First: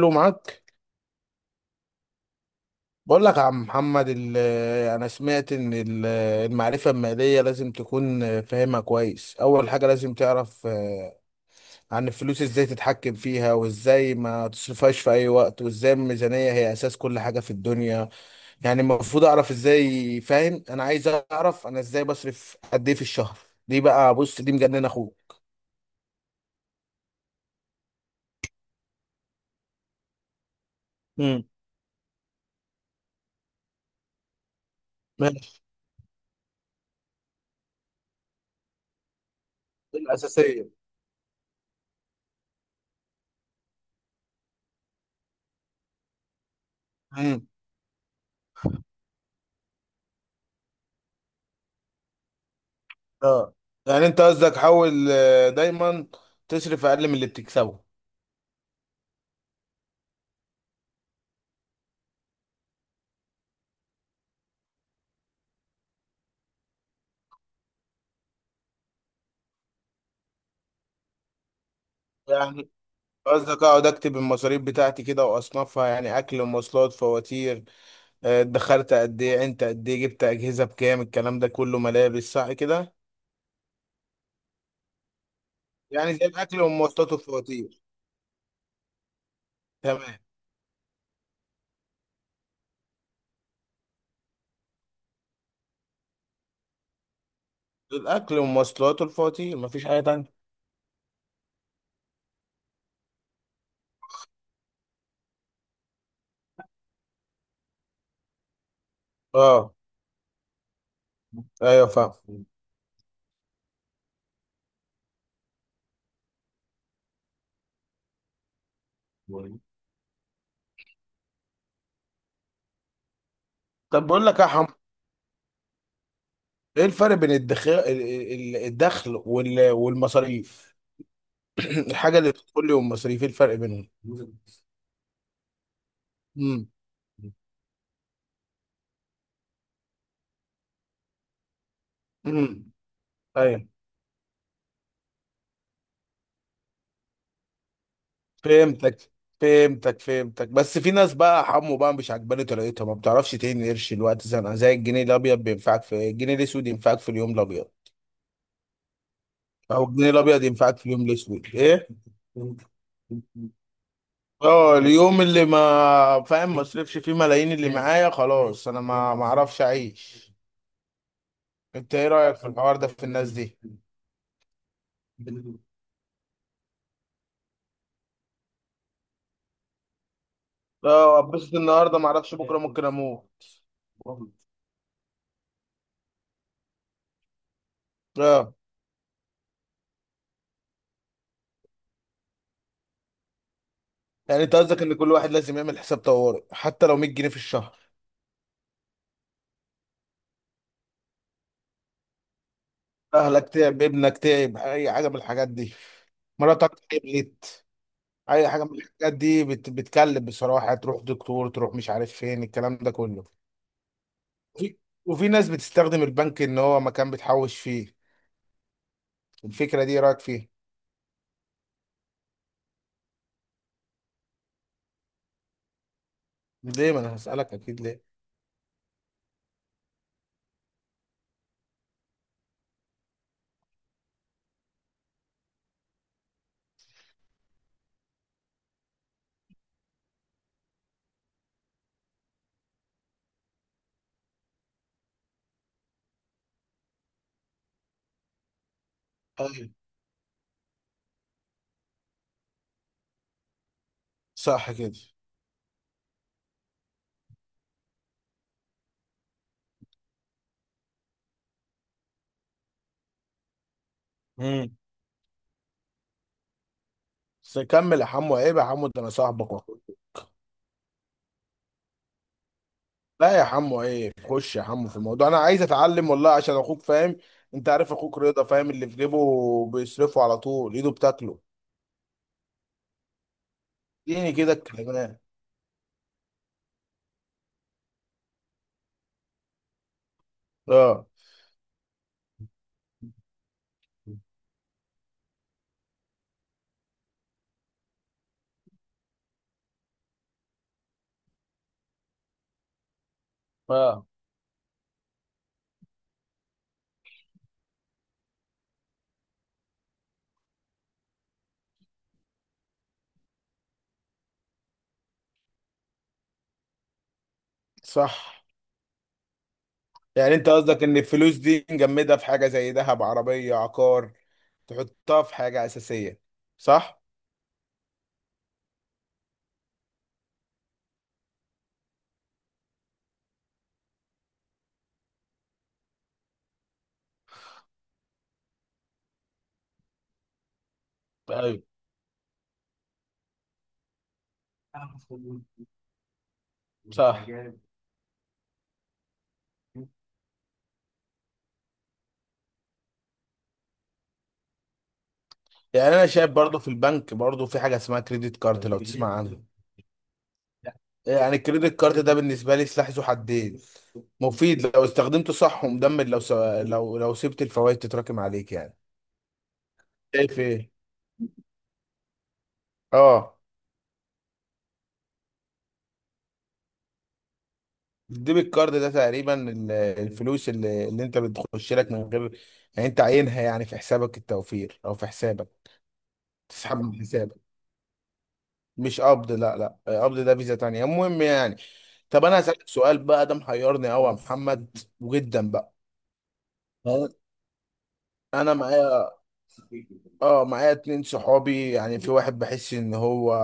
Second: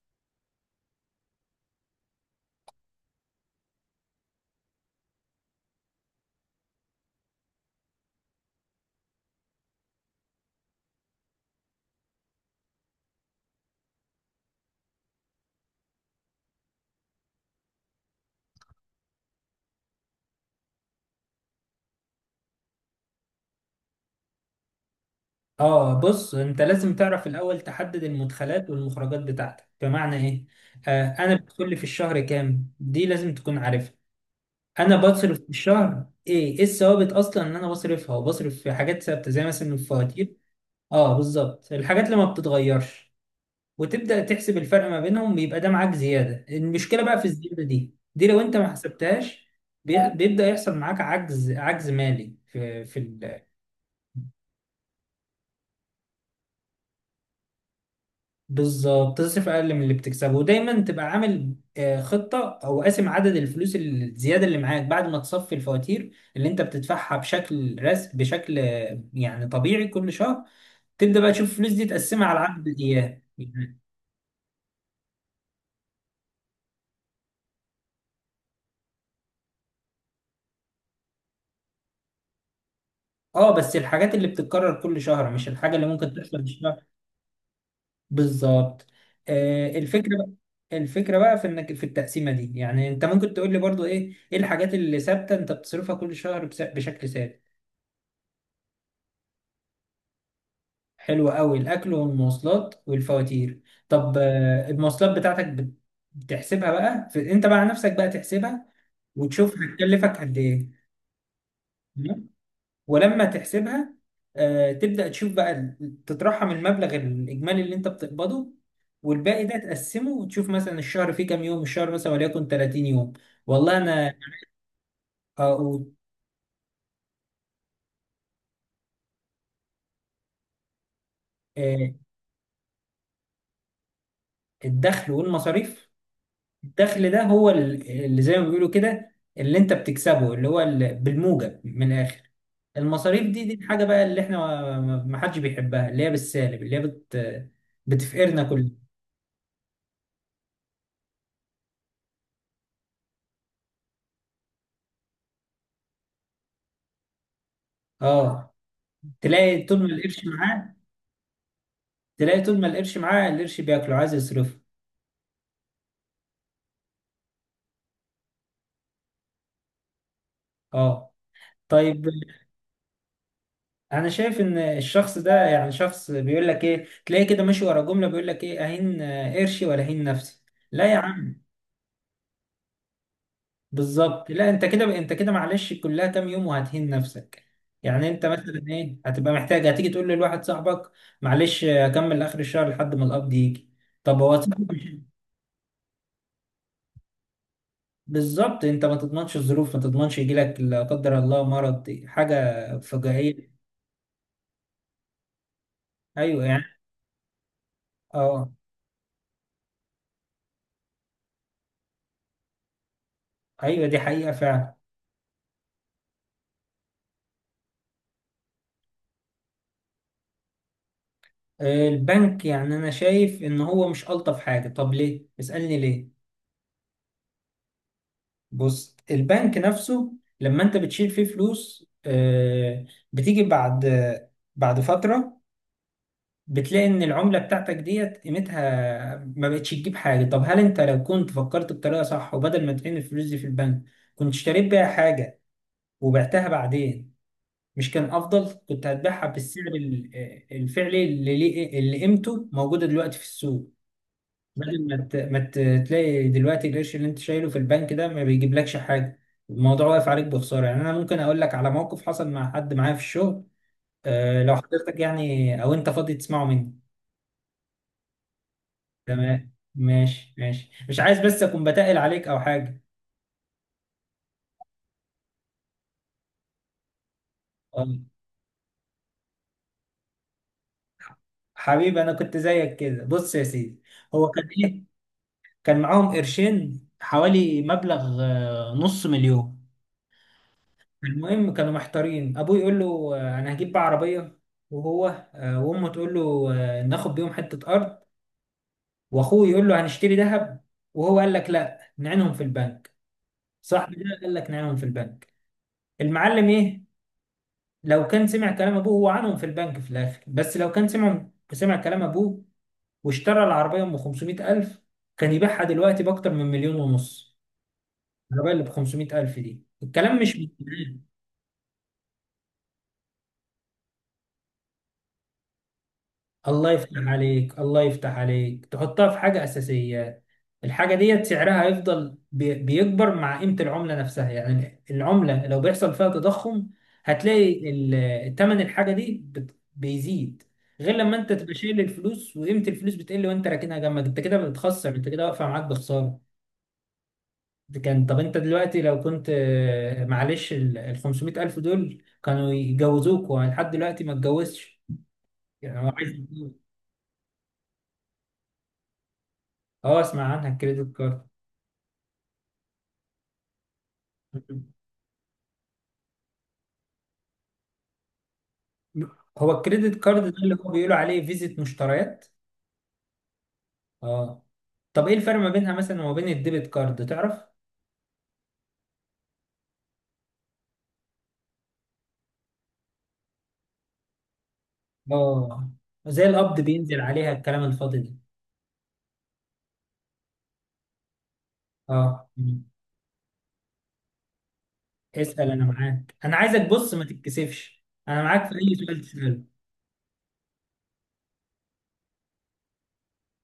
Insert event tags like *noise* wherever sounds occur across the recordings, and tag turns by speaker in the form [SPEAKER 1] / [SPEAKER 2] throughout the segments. [SPEAKER 1] له معاك. بقول لك يا عم محمد انا سمعت ان المعرفه الماليه لازم تكون فاهمها كويس. اول حاجه لازم تعرف، عن الفلوس، ازاي تتحكم فيها وازاي ما تصرفهاش في اي وقت، وازاي الميزانيه هي اساس كل حاجه في الدنيا. يعني المفروض اعرف ازاي، فاهم؟ انا عايز اعرف انا ازاي بصرف قد ايه في الشهر. دي بقى، بص، دي مجننه اخوك.
[SPEAKER 2] اه، بص انت لازم تعرف الاول، تحدد المدخلات والمخرجات بتاعتك، بمعنى ايه؟ انا
[SPEAKER 1] امم.
[SPEAKER 2] بدخل لي في الشهر كام، دي لازم تكون عارفها. انا بصرف في
[SPEAKER 1] ماشي.
[SPEAKER 2] الشهر ايه، ايه الثوابت اصلا ان انا بصرفها، وبصرف في حاجات ثابته زي مثلا
[SPEAKER 1] دي
[SPEAKER 2] الفواتير.
[SPEAKER 1] الأساسية.
[SPEAKER 2] اه بالظبط، الحاجات اللي ما بتتغيرش. وتبدا تحسب الفرق ما بينهم، بيبقى ده معاك زياده. المشكله بقى في
[SPEAKER 1] امم.
[SPEAKER 2] الزياده دي، لو انت ما حسبتهاش بيبدا يحصل معاك عجز، عجز مالي
[SPEAKER 1] اه، يعني انت قصدك حاول دايما تصرف اقل من اللي بتكسبه.
[SPEAKER 2] بالظبط. تصرف اقل من اللي بتكسبه، ودايما تبقى عامل خطه، او قاسم عدد الفلوس الزياده اللي معاك بعد ما تصفي الفواتير اللي انت بتدفعها بشكل رس بشكل آه، يعني طبيعي كل شهر. تبدا بقى تشوف الفلوس دي، تقسمها على عدد
[SPEAKER 1] يعني
[SPEAKER 2] الايام
[SPEAKER 1] قصدك
[SPEAKER 2] يعني.
[SPEAKER 1] اقعد اكتب المصاريف بتاعتي كده واصنفها، يعني اكل، مواصلات، فواتير، دخلت قد ايه، انت قد ايه جبت اجهزه بكام، الكلام ده كله، ملابس، صح كده؟
[SPEAKER 2] اه بس الحاجات اللي بتتكرر كل شهر، مش الحاجه اللي ممكن
[SPEAKER 1] يعني زي
[SPEAKER 2] تحصل
[SPEAKER 1] الاكل
[SPEAKER 2] الشهر.
[SPEAKER 1] والمواصلات والفواتير.
[SPEAKER 2] بالظبط. الفكره
[SPEAKER 1] تمام.
[SPEAKER 2] بقى، الفكره بقى في انك في التقسيمه دي، يعني انت ممكن تقول لي برضو ايه، ايه الحاجات اللي ثابته انت بتصرفها كل شهر بشكل ثابت.
[SPEAKER 1] الاكل والمواصلات والفواتير، مفيش حاجه تانية.
[SPEAKER 2] حلو قوي، الاكل والمواصلات والفواتير. طب المواصلات بتاعتك بتحسبها بقى في انت بقى، على نفسك بقى تحسبها، وتشوف
[SPEAKER 1] اه،
[SPEAKER 2] هتكلفك قد ايه.
[SPEAKER 1] ايوه
[SPEAKER 2] تمام؟
[SPEAKER 1] فاهم.
[SPEAKER 2] ولما تحسبها، تبدا تشوف بقى تترحم المبلغ الاجمالي اللي انت بتقبضه، والباقي ده تقسمه، وتشوف مثلا الشهر فيه كام يوم، الشهر مثلا وليكن 30 يوم. والله
[SPEAKER 1] طب
[SPEAKER 2] انا
[SPEAKER 1] بقول لك يا حمو،
[SPEAKER 2] آه، و-
[SPEAKER 1] ايه الفرق بين الدخل والمصاريف؟ *clears throat*
[SPEAKER 2] آه،
[SPEAKER 1] الحاجه اللي بتدخل لي والمصاريف، ايه الفرق بينهم؟
[SPEAKER 2] الدخل والمصاريف.
[SPEAKER 1] امم.
[SPEAKER 2] الدخل ده هو اللي زي ما بيقولوا كده، اللي انت بتكسبه، اللي هو بالموجب من الاخر.
[SPEAKER 1] امم.
[SPEAKER 2] المصاريف دي، دي
[SPEAKER 1] ايوه
[SPEAKER 2] الحاجه بقى اللي احنا ما حدش بيحبها، اللي هي بالسالب، اللي هي بتفقرنا كلنا.
[SPEAKER 1] فهمتك فهمتك فهمتك، بس في ناس بقى حمو بقى مش عجباني طريقتها، ما بتعرفش تهين قرش الوقت زنقه، زي الجنيه الابيض بينفعك في الجنيه الاسود، ينفعك في اليوم الابيض،
[SPEAKER 2] اه. تلاقي طول
[SPEAKER 1] او
[SPEAKER 2] ما
[SPEAKER 1] الجنيه
[SPEAKER 2] القرش
[SPEAKER 1] الابيض
[SPEAKER 2] معاه،
[SPEAKER 1] ينفعك في اليوم الاسود. ايه،
[SPEAKER 2] تلاقي طول ما القرش معاه القرش بياكله، عايز يصرفه.
[SPEAKER 1] اه، اليوم اللي ما فاهم ما اصرفش فيه ملايين اللي معايا خلاص انا ما اعرفش اعيش.
[SPEAKER 2] اه
[SPEAKER 1] انت
[SPEAKER 2] طيب.
[SPEAKER 1] ايه رايك في الحوار ده في الناس دي؟
[SPEAKER 2] انا شايف ان الشخص ده يعني شخص بيقول لك ايه، تلاقي كده ماشي ورا جمله بيقول لك ايه، اهين قرشي ولا اهين نفسي. لا يا
[SPEAKER 1] اه،
[SPEAKER 2] عم،
[SPEAKER 1] اتبسط النهارده، ما اعرفش بكره ممكن اموت.
[SPEAKER 2] بالظبط. لا انت كده، انت كده معلش، كلها كام يوم وهتهين نفسك. يعني انت
[SPEAKER 1] اه،
[SPEAKER 2] مثلا ايه، هتبقى محتاج هتيجي تقول لواحد صاحبك معلش اكمل اخر الشهر لحد ما القبض يجي. طب هو
[SPEAKER 1] يعني انت
[SPEAKER 2] صاحبك
[SPEAKER 1] قصدك ان كل واحد لازم يعمل حساب طوارئ، حتى لو 100 جنيه في الشهر.
[SPEAKER 2] بالظبط، انت ما تضمنش الظروف، ما تضمنش يجيلك لا قدر الله مرض، حاجه
[SPEAKER 1] اهلك
[SPEAKER 2] فجائيه.
[SPEAKER 1] تعب، ابنك تعب، اي حاجه من الحاجات دي.
[SPEAKER 2] ايوه يعني.
[SPEAKER 1] مراتك تعبت. اي
[SPEAKER 2] اه،
[SPEAKER 1] حاجه من الحاجات دي بتكلم بصراحه، تروح دكتور، تروح مش عارف فين، الكلام ده كله.
[SPEAKER 2] ايوه دي حقيقه فعلا.
[SPEAKER 1] وفي, وفي ناس بتستخدم البنك ان هو مكان بتحوش فيه. الفكره دي إيه رايك فيها؟
[SPEAKER 2] البنك يعني انا شايف ان هو مش الطف حاجه. طب ليه؟ اسالني ليه.
[SPEAKER 1] ليه؟ ما انا هسالك اكيد ليه.
[SPEAKER 2] بص البنك نفسه لما انت بتشيل فيه فلوس، بتيجي بعد، بعد فترة بتلاقي ان العملة بتاعتك ديت قيمتها ما بقتش تجيب حاجة. طب هل انت لو كنت فكرت بطريقة صح، وبدل ما ترمي الفلوس دي في البنك، كنت اشتريت بيها حاجة وبعتها بعدين، مش كان افضل؟ كنت هتبيعها بالسعر
[SPEAKER 1] أيوة.
[SPEAKER 2] الفعلي اللي قيمته موجودة دلوقتي في السوق.
[SPEAKER 1] صح
[SPEAKER 2] بدل
[SPEAKER 1] كده.
[SPEAKER 2] ما تلاقي دلوقتي القرش اللي انت شايله في البنك ده ما بيجيبلكش حاجه. الموضوع واقف عليك بخساره. يعني انا ممكن اقول لك على موقف حصل مع حد معايا في الشغل، أه لو
[SPEAKER 1] امم.
[SPEAKER 2] حضرتك يعني او انت فاضي تسمعه مني.
[SPEAKER 1] بس كمل يا حمو، عيب يا حمو، ده انا
[SPEAKER 2] تمام
[SPEAKER 1] صاحبك واخوك.
[SPEAKER 2] ماشي ماشي، مش عايز بس اكون بتقل عليك او حاجه.
[SPEAKER 1] لا يا حمو، عيب، خش يا حمو في الموضوع، انا عايز اتعلم والله، عشان اخوك فاهم. انت عارف
[SPEAKER 2] أه،
[SPEAKER 1] اخوك رضا فاهم اللي في جيبه، بيصرفه على طول، ايده بتاكله.
[SPEAKER 2] حبيبي انا كنت زيك كده. بص يا سيدي، هو
[SPEAKER 1] اديني
[SPEAKER 2] كان
[SPEAKER 1] كده
[SPEAKER 2] ايه،
[SPEAKER 1] الكلمات.
[SPEAKER 2] كان معاهم قرشين حوالي مبلغ نص مليون.
[SPEAKER 1] اه،
[SPEAKER 2] المهم كانوا محتارين، ابوه يقول له انا هجيب بقى عربيه، وهو وامه تقول له ناخد بيهم حته ارض، واخوه يقول له هنشتري ذهب، وهو قال لك لا، نعينهم في البنك. صاحبي ده
[SPEAKER 1] اه،
[SPEAKER 2] قال لك نعينهم في البنك. المعلم ايه، لو كان سمع كلام ابوه هو عنهم في البنك في الاخر، بس لو كان سمع كلام ابوه واشترى العربيه ب 500,000، كان يبيعها دلوقتي باكتر من مليون ونص.
[SPEAKER 1] صح.
[SPEAKER 2] العربيه اللي ب 500,000 دي، الكلام
[SPEAKER 1] يعني
[SPEAKER 2] مش من
[SPEAKER 1] انت قصدك ان
[SPEAKER 2] زمان.
[SPEAKER 1] الفلوس دي نجمدها في حاجه زي ذهب، عربيه، عقار، تحطها في حاجه اساسيه.
[SPEAKER 2] الله يفتح
[SPEAKER 1] صح.
[SPEAKER 2] عليك، الله يفتح عليك، تحطها في حاجة أساسية. الحاجة ديت سعرها هيفضل بيكبر مع قيمة العملة نفسها. يعني العملة لو بيحصل فيها تضخم، هتلاقي تمن الحاجة دي بيزيد. غير لما انت تبقى
[SPEAKER 1] ايوه
[SPEAKER 2] شايل الفلوس وقيمة الفلوس بتقل، وانت راكنها جنبك، انت كده بتخسر، انت كده واقفة معاك بخسارة.
[SPEAKER 1] صح.
[SPEAKER 2] ده كان. طب انت دلوقتي لو كنت معلش ال 500 ألف دول كانوا يجوزوك، ولحد دلوقتي ما اتجوزش. يعني هو
[SPEAKER 1] يعني انا
[SPEAKER 2] عايز
[SPEAKER 1] شايف
[SPEAKER 2] يتجوز.
[SPEAKER 1] برضو في البنك، برضو في حاجه اسمها كريدت كارد، لو تسمع عنها.
[SPEAKER 2] اه اسمع عنها، الكريدت كارد.
[SPEAKER 1] يعني الكريدت كارد ده بالنسبه لي سلاح ذو حدين، مفيد لو استخدمته صح، ومدمر لو س... لو لو سبت الفوائد تتراكم عليك يعني.
[SPEAKER 2] هو الكريدت كارد ده
[SPEAKER 1] شايف
[SPEAKER 2] اللي هو
[SPEAKER 1] ايه؟
[SPEAKER 2] بيقولوا عليه فيزيت مشتريات.
[SPEAKER 1] اه.
[SPEAKER 2] اه طب ايه الفرق ما بينها مثلا وما بين الديبت كارد، تعرف؟
[SPEAKER 1] الديبت كارد ده تقريبا الفلوس اللي انت بتخش لك من غير، يعني انت عينها يعني في حسابك التوفير او في حسابك،
[SPEAKER 2] اه، زي القبض،
[SPEAKER 1] تسحب من
[SPEAKER 2] بينزل عليها
[SPEAKER 1] حسابك.
[SPEAKER 2] الكلام الفاضي ده.
[SPEAKER 1] مش قبض، لا، لا، قبض ده فيزا تانية، المهم يعني. طب
[SPEAKER 2] اه،
[SPEAKER 1] انا هسألك
[SPEAKER 2] مم.
[SPEAKER 1] سؤال بقى، ده محيرني قوي يا محمد
[SPEAKER 2] اسأل،
[SPEAKER 1] وجدا
[SPEAKER 2] انا
[SPEAKER 1] بقى.
[SPEAKER 2] معاك. انا عايزك بص، ما
[SPEAKER 1] اه.
[SPEAKER 2] تتكسفش، انا معاك في
[SPEAKER 1] انا
[SPEAKER 2] اي سؤال
[SPEAKER 1] معايا،
[SPEAKER 2] تسأله.
[SPEAKER 1] اه، معايا اتنين صحابي. يعني في واحد بحس ان هو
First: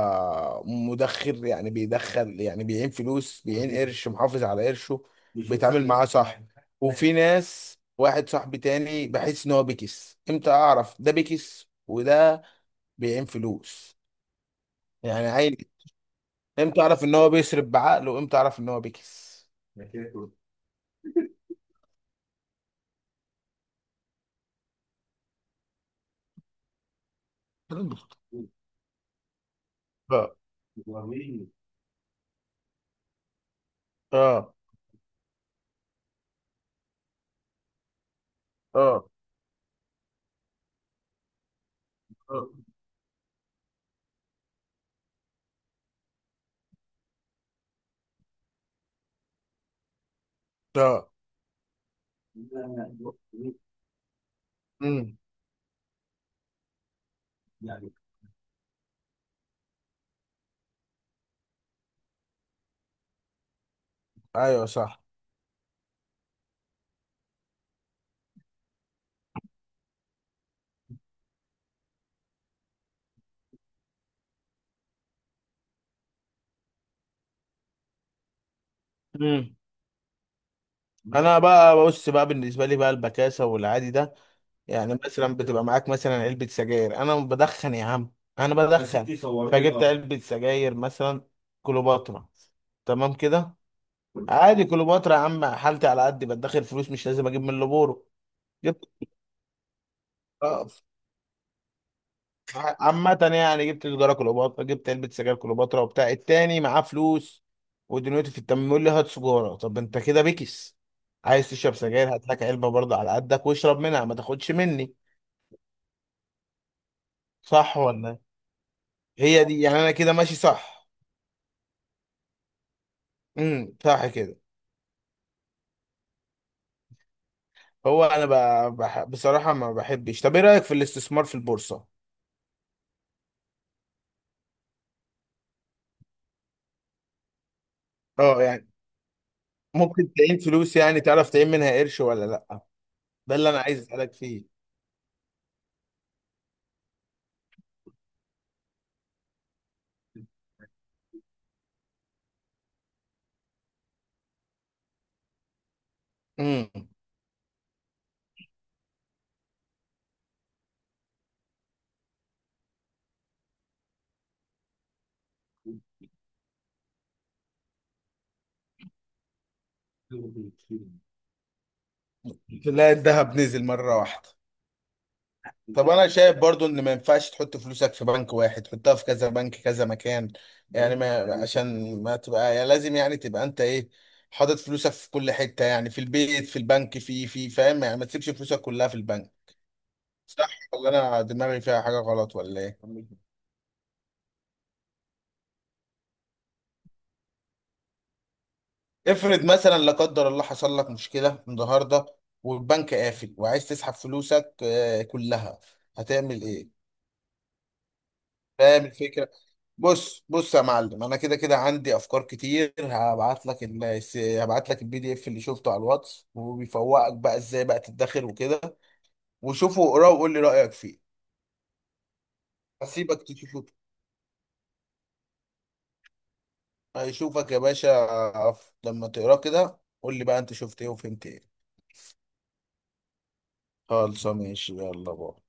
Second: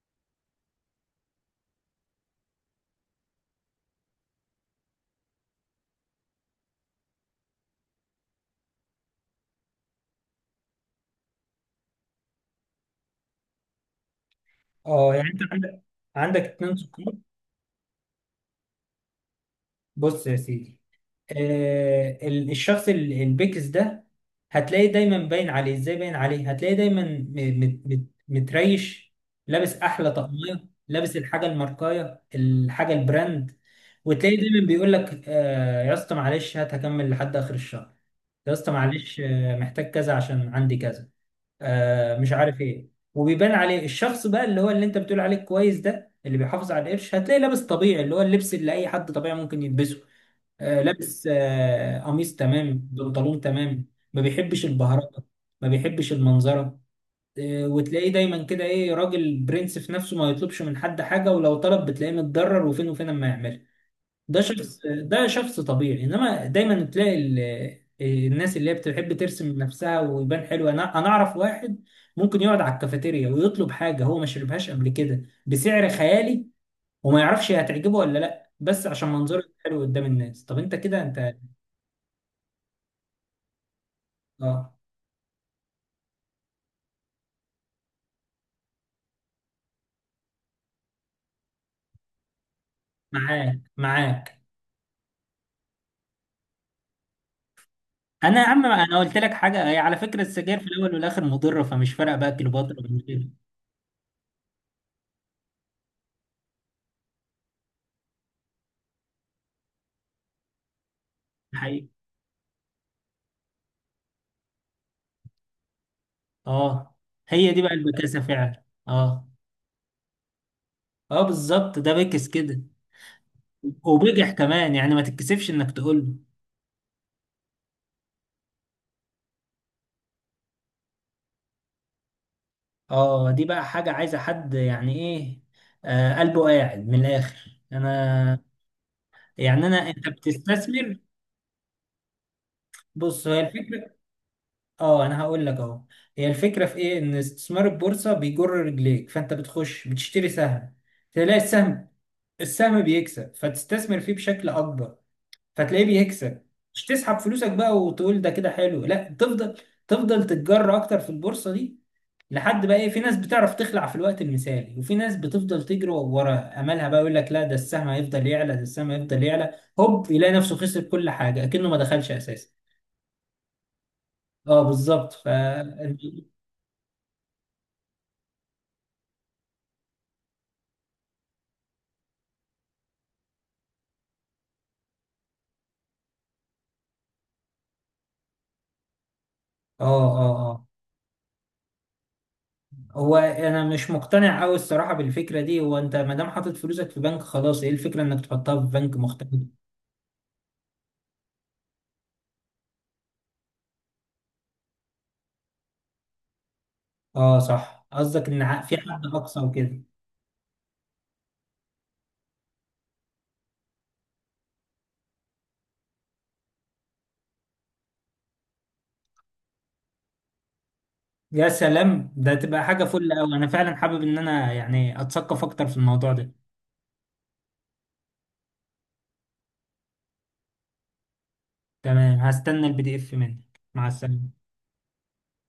[SPEAKER 1] مدخر، يعني بيدخل يعني بيعين فلوس، بيعين قرش، محافظ على قرشه، بيتعامل معاه صح. وفي ناس، واحد صاحبي تاني بحس ان هو بيكس. امتى اعرف ده بيكس وده بيعين فلوس؟
[SPEAKER 2] اه،
[SPEAKER 1] يعني
[SPEAKER 2] يعني انت
[SPEAKER 1] عين.
[SPEAKER 2] عندك، اتنين
[SPEAKER 1] امتى اعرف
[SPEAKER 2] سكر.
[SPEAKER 1] ان هو بيصرف بعقله وامتى اعرف ان هو بيكس؟
[SPEAKER 2] بص يا سيدي، الشخص البكس ده، هتلاقيه دايما باين عليه، ازاي باين عليه؟ هتلاقيه دايما م- مت مت متريش لابس احلى
[SPEAKER 1] اه،
[SPEAKER 2] طقمية، لابس الحاجة الماركاية، الحاجة البراند. وتلاقيه
[SPEAKER 1] اه،
[SPEAKER 2] دايما بيقول لك يا اسطى معلش هات، هكمل لحد اخر الشهر. يا اسطى
[SPEAKER 1] اه،
[SPEAKER 2] معلش محتاج كذا عشان عندي كذا، مش عارف
[SPEAKER 1] اه،
[SPEAKER 2] ايه. وبيبان عليه. الشخص بقى اللي هو اللي انت بتقول عليه كويس، ده اللي بيحافظ على القرش، هتلاقيه لابس طبيعي، اللي هو اللبس اللي اي حد طبيعي ممكن يلبسه،
[SPEAKER 1] اه.
[SPEAKER 2] لابس قميص تمام بنطلون تمام. ما بيحبش
[SPEAKER 1] امم.
[SPEAKER 2] البهرجه، ما بيحبش المنظره. وتلاقيه دايما كده ايه، راجل برنس في نفسه، ما يطلبش من حد حاجه، ولو طلب بتلاقيه متضرر، وفين وفين اما يعملها. ده
[SPEAKER 1] ايوه
[SPEAKER 2] شخص،
[SPEAKER 1] صح.
[SPEAKER 2] ده شخص طبيعي. انما دايما تلاقي الناس اللي هي بتحب ترسم نفسها ويبان حلو. انا اعرف واحد ممكن يقعد على الكافيتيريا ويطلب حاجه هو ما شربهاش قبل كده بسعر خيالي، وما يعرفش هي هتعجبه ولا لا، بس عشان منظره
[SPEAKER 1] امم.
[SPEAKER 2] حلو قدام الناس. طب انت كده، انت.
[SPEAKER 1] انا بقى، بص بقى، بالنسبه لي بقى البكاسه والعادي ده،
[SPEAKER 2] اه،
[SPEAKER 1] يعني مثلا بتبقى معاك مثلا علبة سجاير. انا بدخن يا عم، انا يا بدخن، فجبت علبة سجاير مثلا كليوباترا، تمام كده؟
[SPEAKER 2] معاك معاك.
[SPEAKER 1] عادي، كليوباترا يا عم، حالتي على قد بدخل فلوس، مش لازم اجيب من لبورو.
[SPEAKER 2] انا يا عم،
[SPEAKER 1] جبت،
[SPEAKER 2] انا قلت لك حاجه، هي على فكره السجاير في
[SPEAKER 1] آه،
[SPEAKER 2] الاول والاخر مضره، فمش فارقه بقى كيلو بطر ولا
[SPEAKER 1] عامة
[SPEAKER 2] غيره.
[SPEAKER 1] يعني جبت سجارة كليوباترا، جبت علبة سجاير كليوباترا، وبتاع التاني معاه فلوس ودنيته في التمام، يقول لي هات سجارة. طب انت كده بكس، عايز تشرب
[SPEAKER 2] حقيقي.
[SPEAKER 1] سجاير هات لك علبة برضه على قدك، واشرب منها ما تاخدش مني.
[SPEAKER 2] اه، هي دي بقى
[SPEAKER 1] صح ولا
[SPEAKER 2] البكاسه
[SPEAKER 1] إيه؟
[SPEAKER 2] فعلا. اه،
[SPEAKER 1] هي دي، يعني انا كده ماشي صح.
[SPEAKER 2] اه بالظبط، ده بكس كده،
[SPEAKER 1] امم. صح
[SPEAKER 2] وبجح
[SPEAKER 1] كده.
[SPEAKER 2] كمان، يعني ما تتكسفش انك تقول له.
[SPEAKER 1] هو انا بصراحه ما بحبش. طب ايه رايك في الاستثمار في البورصه؟
[SPEAKER 2] اه دي بقى حاجه عايزه حد، يعني ايه، قلبه قاعد. من الاخر انا،
[SPEAKER 1] اه يعني،
[SPEAKER 2] يعني انا، انت
[SPEAKER 1] ممكن تعين فلوس؟
[SPEAKER 2] بتستثمر.
[SPEAKER 1] يعني تعرف تعين منها قرش ولا لا؟
[SPEAKER 2] بص،
[SPEAKER 1] ده
[SPEAKER 2] هي
[SPEAKER 1] اللي انا عايز
[SPEAKER 2] الفكره.
[SPEAKER 1] اسالك فيه.
[SPEAKER 2] اه انا هقول لك اهو، هي الفكره في ايه، ان استثمار البورصه بيجر رجليك، فانت بتخش بتشتري سهم، تلاقي السهم، السهم بيكسب، فتستثمر فيه بشكل اكبر، فتلاقيه بيكسب.
[SPEAKER 1] امم.
[SPEAKER 2] مش تسحب فلوسك بقى وتقول ده كده حلو، لا تفضل، تفضل تتجر اكتر في البورصه دي، لحد بقى ايه، في ناس بتعرف تخلع في الوقت المثالي، وفي ناس بتفضل تجري ورا املها بقى، يقول لك لا ده السهم هيفضل يعلى، ده السهم هيفضل يعلى، هوب يلاقي نفسه خسر كل حاجه، اكنه ما دخلش اساسا.
[SPEAKER 1] تلاقي الذهب نزل مره واحده.
[SPEAKER 2] اه بالظبط ف.
[SPEAKER 1] طب انا شايف برضو ان ما ينفعش تحط فلوسك في بنك واحد، تحطها في كذا بنك، كذا مكان. يعني ما، عشان ما تبقى، يعني لازم يعني تبقى انت ايه، حاطط فلوسك في كل حته، يعني في البيت، في البنك، في فاهم، يعني ما تسيبش فلوسك كلها في البنك.
[SPEAKER 2] اه، اه،
[SPEAKER 1] صح
[SPEAKER 2] اه،
[SPEAKER 1] ولا انا دماغي فيها حاجه غلط، ولا ايه؟
[SPEAKER 2] هو انا مش مقتنع قوي الصراحه بالفكره دي، هو انت ما دام حاطط فلوسك في بنك خلاص، ايه الفكره انك تحطها في بنك مختلف؟
[SPEAKER 1] افرض مثلا لا قدر الله حصل لك مشكلة النهاردة، والبنك قافل وعايز تسحب فلوسك كلها، هتعمل ايه؟
[SPEAKER 2] اه صح، قصدك ان في
[SPEAKER 1] فاهم
[SPEAKER 2] حد
[SPEAKER 1] الفكرة؟
[SPEAKER 2] اقصى وكده.
[SPEAKER 1] بص بص يا معلم، انا كده كده عندي افكار كتير، هبعت لك هبعت لك البي دي اف اللي شفته على الواتس، وبيفوقك بقى ازاي بقى تدخر وكده. وشوفه واقراه وقول لي رأيك فيه.
[SPEAKER 2] يا سلام، ده تبقى حاجه فل
[SPEAKER 1] هسيبك
[SPEAKER 2] قوي، انا
[SPEAKER 1] تشوفه،
[SPEAKER 2] فعلا حابب ان انا يعني اتثقف اكتر في الموضوع ده.
[SPEAKER 1] هيشوفك يا باشا. لما تقراه كده قول لي بقى انت شفت ايه وفهمت ايه.
[SPEAKER 2] تمام، هستنى البي دي اف منك، مع
[SPEAKER 1] خالص،
[SPEAKER 2] السلامه.
[SPEAKER 1] ماشي، يلا بقى.